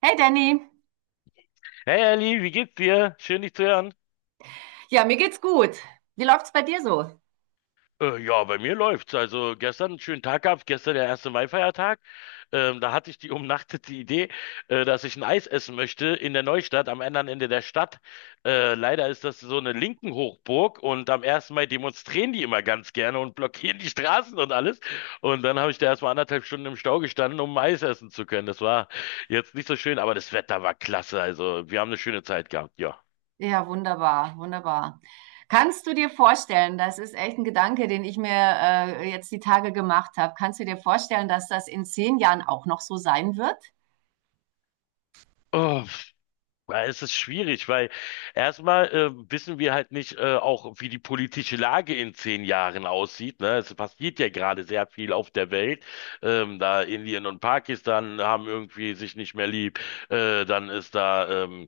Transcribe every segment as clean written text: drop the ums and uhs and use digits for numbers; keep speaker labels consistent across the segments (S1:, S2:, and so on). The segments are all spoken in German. S1: Hey Danny,
S2: Hey Ali, wie geht's dir? Schön dich zu hören.
S1: ja, mir geht's gut. Wie läuft's bei dir so?
S2: Ja, bei mir läuft's. Also gestern einen schönen Tag gehabt, gestern der erste Mai-Feiertag. Da hatte ich die umnachtete Idee, dass ich ein Eis essen möchte in der Neustadt, am anderen Ende der Stadt. Leider ist das so eine linken Hochburg und am 1. Mai demonstrieren die immer ganz gerne und blockieren die Straßen und alles. Und dann habe ich da erstmal anderthalb Stunden im Stau gestanden, um Eis essen zu können. Das war jetzt nicht so schön, aber das Wetter war klasse. Also wir haben eine schöne Zeit gehabt, ja.
S1: Ja, wunderbar, wunderbar. Kannst du dir vorstellen, das ist echt ein Gedanke, den ich mir jetzt die Tage gemacht habe. Kannst du dir vorstellen, dass das in 10 Jahren auch noch so sein wird?
S2: Oh. Ja, es ist schwierig, weil erstmal wissen wir halt nicht auch, wie die politische Lage in 10 Jahren aussieht. Ne? Es passiert ja gerade sehr viel auf der Welt. Da Indien und Pakistan haben irgendwie sich nicht mehr lieb. Dann ist da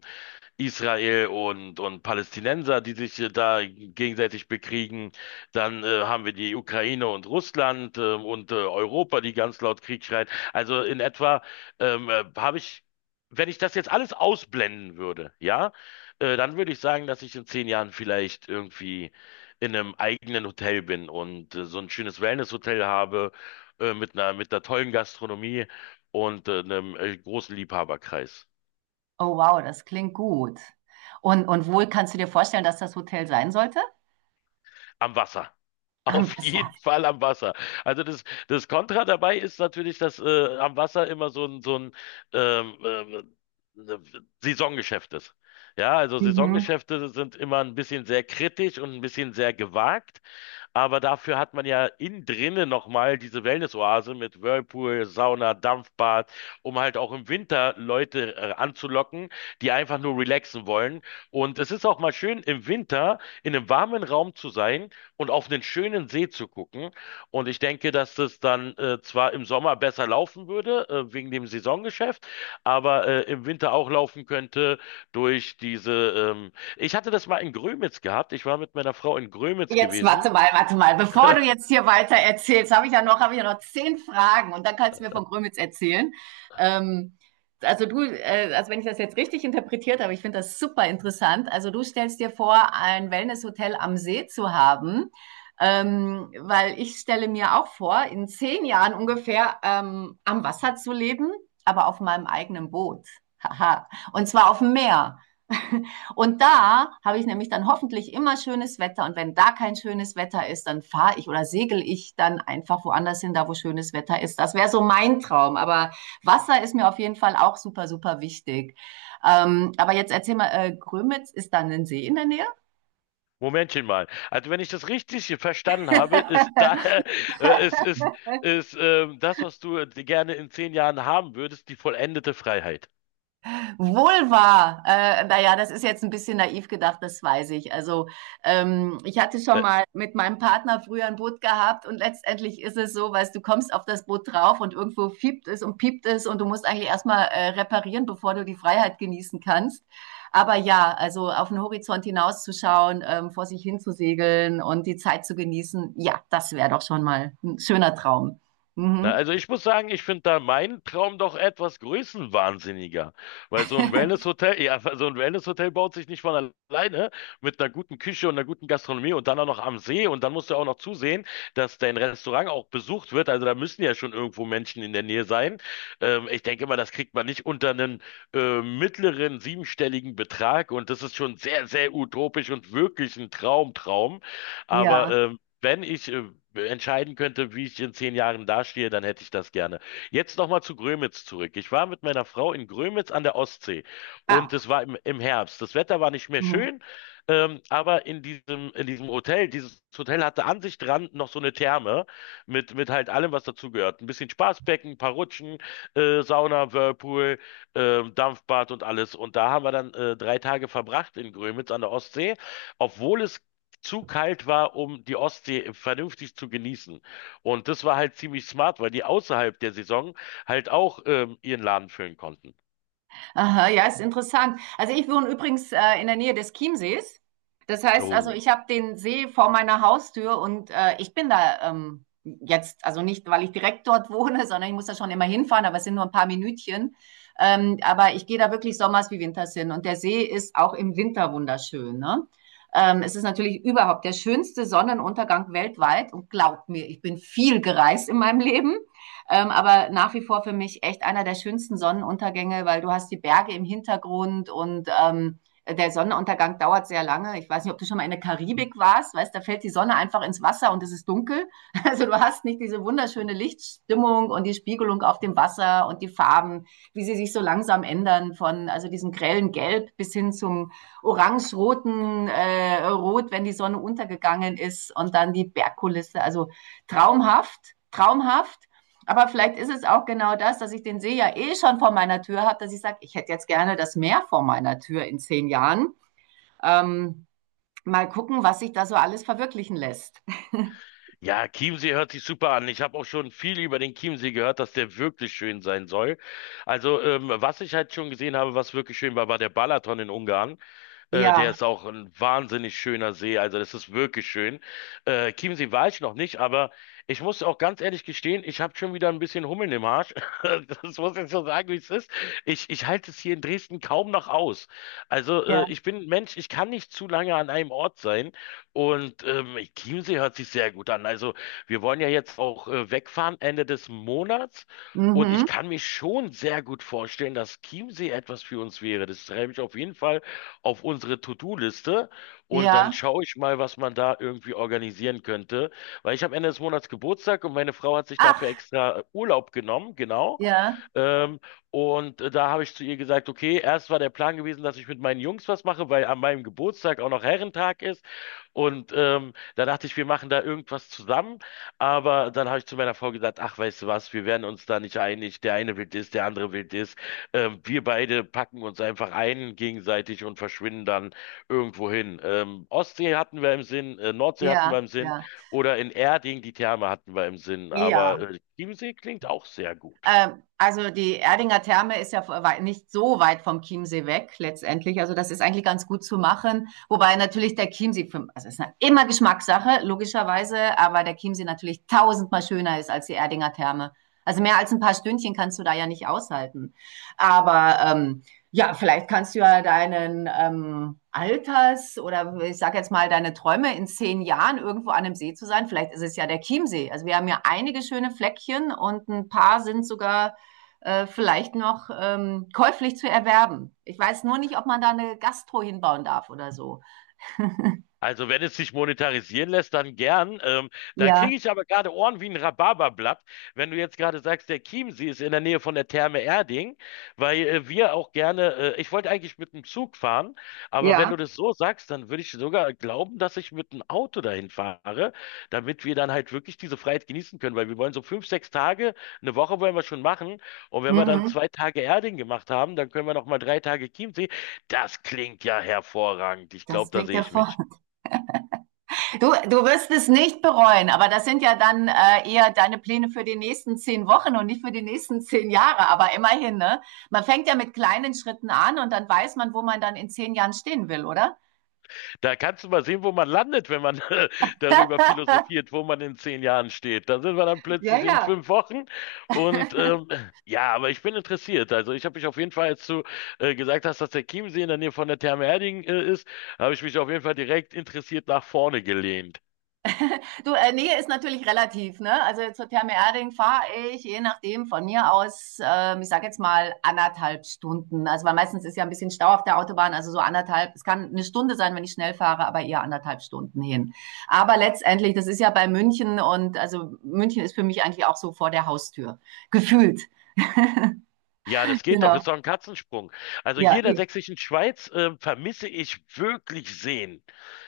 S2: Israel und Palästinenser, die sich da gegenseitig bekriegen. Dann haben wir die Ukraine und Russland und Europa, die ganz laut Krieg schreien. Also in etwa habe ich wenn ich das jetzt alles ausblenden würde, ja, dann würde ich sagen, dass ich in 10 Jahren vielleicht irgendwie in einem eigenen Hotel bin und so ein schönes Wellness-Hotel habe, mit einer tollen Gastronomie und einem großen Liebhaberkreis
S1: Oh wow, das klingt gut. Und wo kannst du dir vorstellen, dass das Hotel sein sollte?
S2: am Wasser.
S1: Am
S2: Auf
S1: Wasser.
S2: jeden Fall am Wasser. Also das Kontra dabei ist natürlich, dass am Wasser immer so ein ähm, ähm, ne- Saisongeschäft ist. Ja, also
S1: Mhm.
S2: Saisongeschäfte sind immer ein bisschen sehr kritisch und ein bisschen sehr gewagt. Aber dafür hat man ja innen drinnen nochmal diese Wellness-Oase mit Whirlpool, Sauna, Dampfbad, um halt auch im Winter Leute anzulocken, die einfach nur relaxen wollen. Und es ist auch mal schön, im Winter in einem warmen Raum zu sein und auf einen schönen See zu gucken. Und ich denke, dass das dann zwar im Sommer besser laufen würde, wegen dem Saisongeschäft, aber im Winter auch laufen könnte durch diese. Ich hatte das mal in Grömitz gehabt. Ich war mit meiner Frau in Grömitz
S1: Jetzt
S2: gewesen.
S1: warte mal, warte mal. Bevor du jetzt hier weiter erzählst, habe ich ja noch 10 Fragen und dann kannst du mir von Grömitz erzählen. Ähm, also du, also wenn ich das jetzt richtig interpretiert habe, ich finde das super interessant. Also du stellst dir vor, ein Wellnesshotel am See zu haben, weil ich stelle mir auch vor, in 10 Jahren ungefähr am Wasser zu leben, aber auf meinem eigenen Boot. Haha. Und zwar auf dem Meer. Und da habe ich nämlich dann hoffentlich immer schönes Wetter. Und wenn da kein schönes Wetter ist, dann fahre ich oder segel ich dann einfach woanders hin, da wo schönes Wetter ist. Das wäre so mein Traum. Aber Wasser ist mir auf jeden Fall auch super, super wichtig. Aber jetzt erzähl mal, Grömitz ist dann ein See in der Nähe?
S2: Momentchen mal. Also wenn ich das richtig verstanden habe, ist da äh, ist, ist, ist das, was du gerne in 10 Jahren haben würdest, die vollendete Freiheit.
S1: Wohl Vulva, naja, das ist jetzt ein bisschen naiv gedacht, das weiß ich. Also ich hatte schon
S2: Äh,
S1: mal mit meinem Partner früher ein Boot gehabt und letztendlich ist es so, weißt du, kommst auf das Boot drauf und irgendwo fiebt es und piept es und du musst eigentlich erstmal reparieren, bevor du die Freiheit genießen kannst. Aber ja, also auf den Horizont hinauszuschauen, vor sich hin zu segeln und die Zeit zu genießen, ja, das wäre doch schon mal ein schöner Traum.
S2: Na,
S1: Mhm.
S2: also ich muss sagen, ich finde da meinen Traum doch etwas größenwahnsinniger, weil so ein Wellnesshotel, ja, so ein Wellnesshotel baut sich nicht von alleine mit einer guten Küche und einer guten Gastronomie und dann auch noch am See und dann musst du auch noch zusehen, dass dein Restaurant auch besucht wird. Also da müssen ja schon irgendwo Menschen in der Nähe sein. Ich denke mal, das kriegt man nicht unter einen mittleren siebenstelligen Betrag und das ist schon sehr, sehr utopisch und wirklich ein Traumtraum. Aber
S1: Ja.
S2: wenn ich entscheiden könnte, wie ich in 10 Jahren dastehe, dann hätte ich das gerne. Jetzt nochmal zu Grömitz zurück. Ich war mit meiner Frau in Grömitz an der Ostsee und
S1: Ah.
S2: es war im Herbst. Das Wetter war nicht mehr
S1: Mhm.
S2: schön, aber in diesem Hotel, dieses Hotel hatte an sich dran noch so eine Therme mit halt allem, was dazugehört. Ein bisschen Spaßbecken, ein paar Rutschen, Sauna, Whirlpool, Dampfbad und alles. Und da haben wir dann 3 Tage verbracht in Grömitz an der Ostsee, obwohl es zu kalt war, um die Ostsee vernünftig zu genießen. Und das war halt ziemlich smart, weil die außerhalb der Saison halt auch ihren Laden füllen konnten.
S1: Aha, ja, ist interessant. Also ich wohne übrigens in der Nähe des Chiemsees. Das heißt also,
S2: Oh.
S1: ich habe den See vor meiner Haustür und ich bin da jetzt, also nicht, weil ich direkt dort wohne, sondern ich muss da schon immer hinfahren, aber es sind nur ein paar Minütchen. Aber ich gehe da wirklich sommers wie winters hin und der See ist auch im Winter wunderschön. Ne? Es ist natürlich überhaupt der schönste Sonnenuntergang weltweit und glaubt mir, ich bin viel gereist in meinem Leben. Aber nach wie vor für mich echt einer der schönsten Sonnenuntergänge, weil du hast die Berge im Hintergrund und der Sonnenuntergang dauert sehr lange. Ich weiß nicht, ob du schon mal in der Karibik warst, weißt, da fällt die Sonne einfach ins Wasser und es ist dunkel. Also du hast nicht diese wunderschöne Lichtstimmung und die Spiegelung auf dem Wasser und die Farben, wie sie sich so langsam ändern von also diesem grellen Gelb bis hin zum orange-roten Rot, wenn die Sonne untergegangen ist und dann die Bergkulisse. Also traumhaft, traumhaft. Aber vielleicht ist es auch genau das, dass ich den See ja eh schon vor meiner Tür habe, dass ich sage, ich hätte jetzt gerne das Meer vor meiner Tür in 10 Jahren. Ähm, Mal gucken, was sich da so alles verwirklichen lässt.
S2: Ja, Chiemsee hört sich super an. Ich habe auch schon viel über den Chiemsee gehört, dass der wirklich schön sein soll. Also, was ich halt schon gesehen habe, was wirklich schön war, war der Balaton in Ungarn. Der
S1: Ja,
S2: ist auch ein wahnsinnig schöner See. Also das ist wirklich schön. Chiemsee war ich noch nicht, aber ich muss auch ganz ehrlich gestehen, ich habe schon wieder ein bisschen Hummeln im Arsch. Das muss ich so sagen, wie es ist. Ich halte es hier in Dresden kaum noch aus. Also
S1: ja,
S2: ich bin ein Mensch, ich kann nicht zu lange an einem Ort sein. Und Chiemsee hört sich sehr gut an. Also wir wollen ja jetzt auch wegfahren Ende des Monats. Und ich
S1: mhm,
S2: kann mir schon sehr gut vorstellen, dass Chiemsee etwas für uns wäre. Das treibe ich auf jeden Fall auf unsere To-Do-Liste und dann
S1: ja.
S2: schaue ich mal, was man da irgendwie organisieren könnte. Weil ich habe Ende des Monats Geburtstag und meine Frau hat sich dafür
S1: Ach,
S2: extra Urlaub genommen, genau.
S1: ja,
S2: Ähm, und da habe ich zu ihr gesagt, okay, erst war der Plan gewesen, dass ich mit meinen Jungs was mache, weil an meinem Geburtstag auch noch Herrentag ist. Und da dachte ich, wir machen da irgendwas zusammen. Aber dann habe ich zu meiner Frau gesagt, ach, weißt du was, wir werden uns da nicht einig. Der eine will das, der andere will das. Wir beide packen uns einfach ein gegenseitig und verschwinden dann irgendwo hin. Ostsee hatten wir im Sinn, Nordsee hatten
S1: ja,
S2: wir im Sinn
S1: ja,
S2: oder in Erding die Therme hatten wir im Sinn.
S1: ja.
S2: Aber Chiemsee klingt auch sehr gut.
S1: Also die Erdinger Therme ist ja nicht so weit vom Chiemsee weg letztendlich. Also das ist eigentlich ganz gut zu machen. Wobei natürlich der Chiemsee, also es ist immer Geschmackssache, logischerweise, aber der Chiemsee natürlich tausendmal schöner ist als die Erdinger Therme. Also mehr als ein paar Stündchen kannst du da ja nicht aushalten. Aber ja, vielleicht kannst du ja deinen Alters oder ich sage jetzt mal deine Träume in 10 Jahren irgendwo an einem See zu sein. Vielleicht ist es ja der Chiemsee. Also wir haben ja einige schöne Fleckchen und ein paar sind sogar vielleicht noch käuflich zu erwerben. Ich weiß nur nicht, ob man da eine Gastro hinbauen darf oder so.
S2: Also wenn es sich monetarisieren lässt, dann gern. Da
S1: Ja,
S2: kriege ich aber gerade Ohren wie ein Rhabarberblatt, wenn du jetzt gerade sagst, der Chiemsee ist in der Nähe von der Therme Erding, weil wir auch gerne, ich wollte eigentlich mit dem Zug fahren, aber wenn
S1: ja.
S2: du das so sagst, dann würde ich sogar glauben, dass ich mit dem Auto dahin fahre, damit wir dann halt wirklich diese Freiheit genießen können, weil wir wollen so 5, 6 Tage, eine Woche wollen wir schon machen und wenn wir dann
S1: Mhm.
S2: 2 Tage Erding gemacht haben, dann können wir noch mal 3 Tage Chiemsee. Das klingt ja hervorragend. Ich
S1: Das
S2: glaube, da
S1: klingt
S2: sehe
S1: ja
S2: ich
S1: vor.
S2: mich.
S1: Du wirst es nicht bereuen, aber das sind ja dann eher deine Pläne für die nächsten 10 Wochen und nicht für die nächsten 10 Jahre. Aber immerhin, ne? Man fängt ja mit kleinen Schritten an und dann weiß man, wo man dann in 10 Jahren stehen will, oder?
S2: Da kannst du mal sehen, wo man landet, wenn man darüber philosophiert, wo man in 10 Jahren steht. Da sind wir dann
S1: Ja,
S2: plötzlich in
S1: ja.
S2: 5 Wochen. Und ja, aber ich bin interessiert. Also ich habe mich auf jeden Fall, als du gesagt hast, dass der Chiemsee in der Nähe von der Therme Erding ist, habe ich mich auf jeden Fall direkt interessiert nach vorne gelehnt.
S1: Du, Nähe ist natürlich relativ, ne? Also zur Therme Erding fahre ich, je nachdem, von mir aus, ich sage jetzt mal 1,5 Stunden. Also weil meistens ist ja ein bisschen Stau auf der Autobahn, also so anderthalb, es kann 1 Stunde sein, wenn ich schnell fahre, aber eher 1,5 Stunden hin. Aber letztendlich, das ist ja bei München und also München ist für mich eigentlich auch so vor der Haustür. Gefühlt.
S2: Ja, das geht doch,
S1: Genau.
S2: ist doch ein Katzensprung. Also
S1: Ja,
S2: hier in der
S1: eh.
S2: Sächsischen Schweiz vermisse ich wirklich Seen.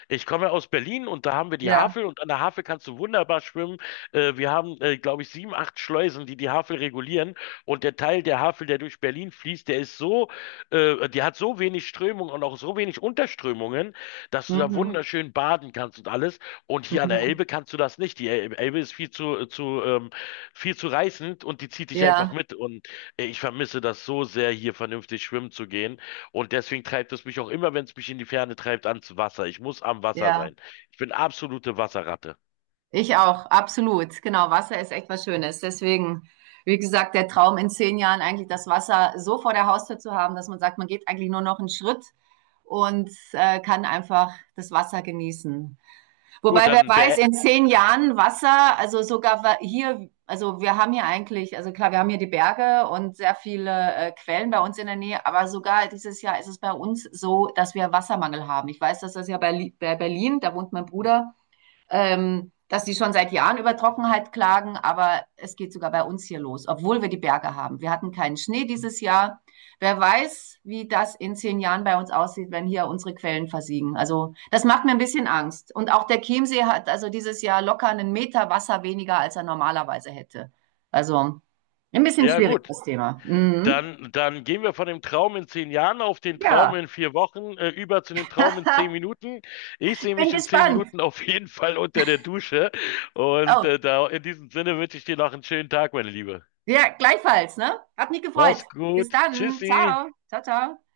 S2: Ich komme aus Berlin und da haben wir die
S1: Ja.
S2: Havel und an der Havel kannst du wunderbar schwimmen. Wir haben, glaube ich, sieben, acht Schleusen, die die Havel regulieren und der Teil der Havel, der durch Berlin fließt, der ist so, die hat so wenig Strömung und auch so wenig Unterströmungen, dass du da
S1: Mhm.
S2: wunderschön baden kannst und alles. Und
S1: Mhm.
S2: hier an der
S1: Mhm.
S2: Elbe kannst du das nicht. Die Elbe ist viel zu reißend und die zieht dich einfach
S1: Ja,
S2: mit. Und ich vermisse das so sehr, hier vernünftig schwimmen zu gehen. Und deswegen treibt es mich auch immer, wenn es mich in die Ferne treibt, ans Wasser. Ich muss am Wasser
S1: ja.
S2: sein. Ich bin absolute Wasserratte.
S1: Ich auch, absolut. Genau, Wasser ist echt was Schönes. Deswegen, wie gesagt, der Traum in 10 Jahren eigentlich das Wasser so vor der Haustür zu haben, dass man sagt, man geht eigentlich nur noch einen Schritt und kann einfach das Wasser genießen.
S2: Gut,
S1: Wobei, wer
S2: dann
S1: weiß,
S2: be
S1: in zehn Jahren Wasser, also sogar hier, also wir haben hier eigentlich, also klar, wir haben hier die Berge und sehr viele Quellen bei uns in der Nähe, aber sogar dieses Jahr ist es bei uns so, dass wir Wassermangel haben. Ich weiß, dass das ja bei, bei Berlin, da wohnt mein Bruder, dass die schon seit Jahren über Trockenheit klagen, aber es geht sogar bei uns hier los, obwohl wir die Berge haben. Wir hatten keinen Schnee dieses Jahr. Wer weiß, wie das in 10 Jahren bei uns aussieht, wenn hier unsere Quellen versiegen. Also das macht mir ein bisschen Angst. Und auch der Chiemsee hat also dieses Jahr locker 1 Meter Wasser weniger, als er normalerweise hätte. Also ein bisschen
S2: ja,
S1: schwierig
S2: gut.
S1: das Thema. Mhm.
S2: Dann gehen wir von dem Traum in 10 Jahren auf den
S1: Ja,
S2: Traum in 4 Wochen, über zu dem Traum in zehn Minuten. Ich
S1: ich
S2: sehe
S1: bin
S2: mich in zehn
S1: gespannt.
S2: Minuten auf jeden Fall unter der Dusche. Und
S1: Oh,
S2: da, in diesem Sinne wünsche ich dir noch einen schönen Tag, meine Liebe.
S1: ja, gleichfalls, ne? Hat mich gefreut.
S2: Mach's
S1: Bis
S2: gut.
S1: dann.
S2: Tschüssi.
S1: Ciao. Ciao, ciao.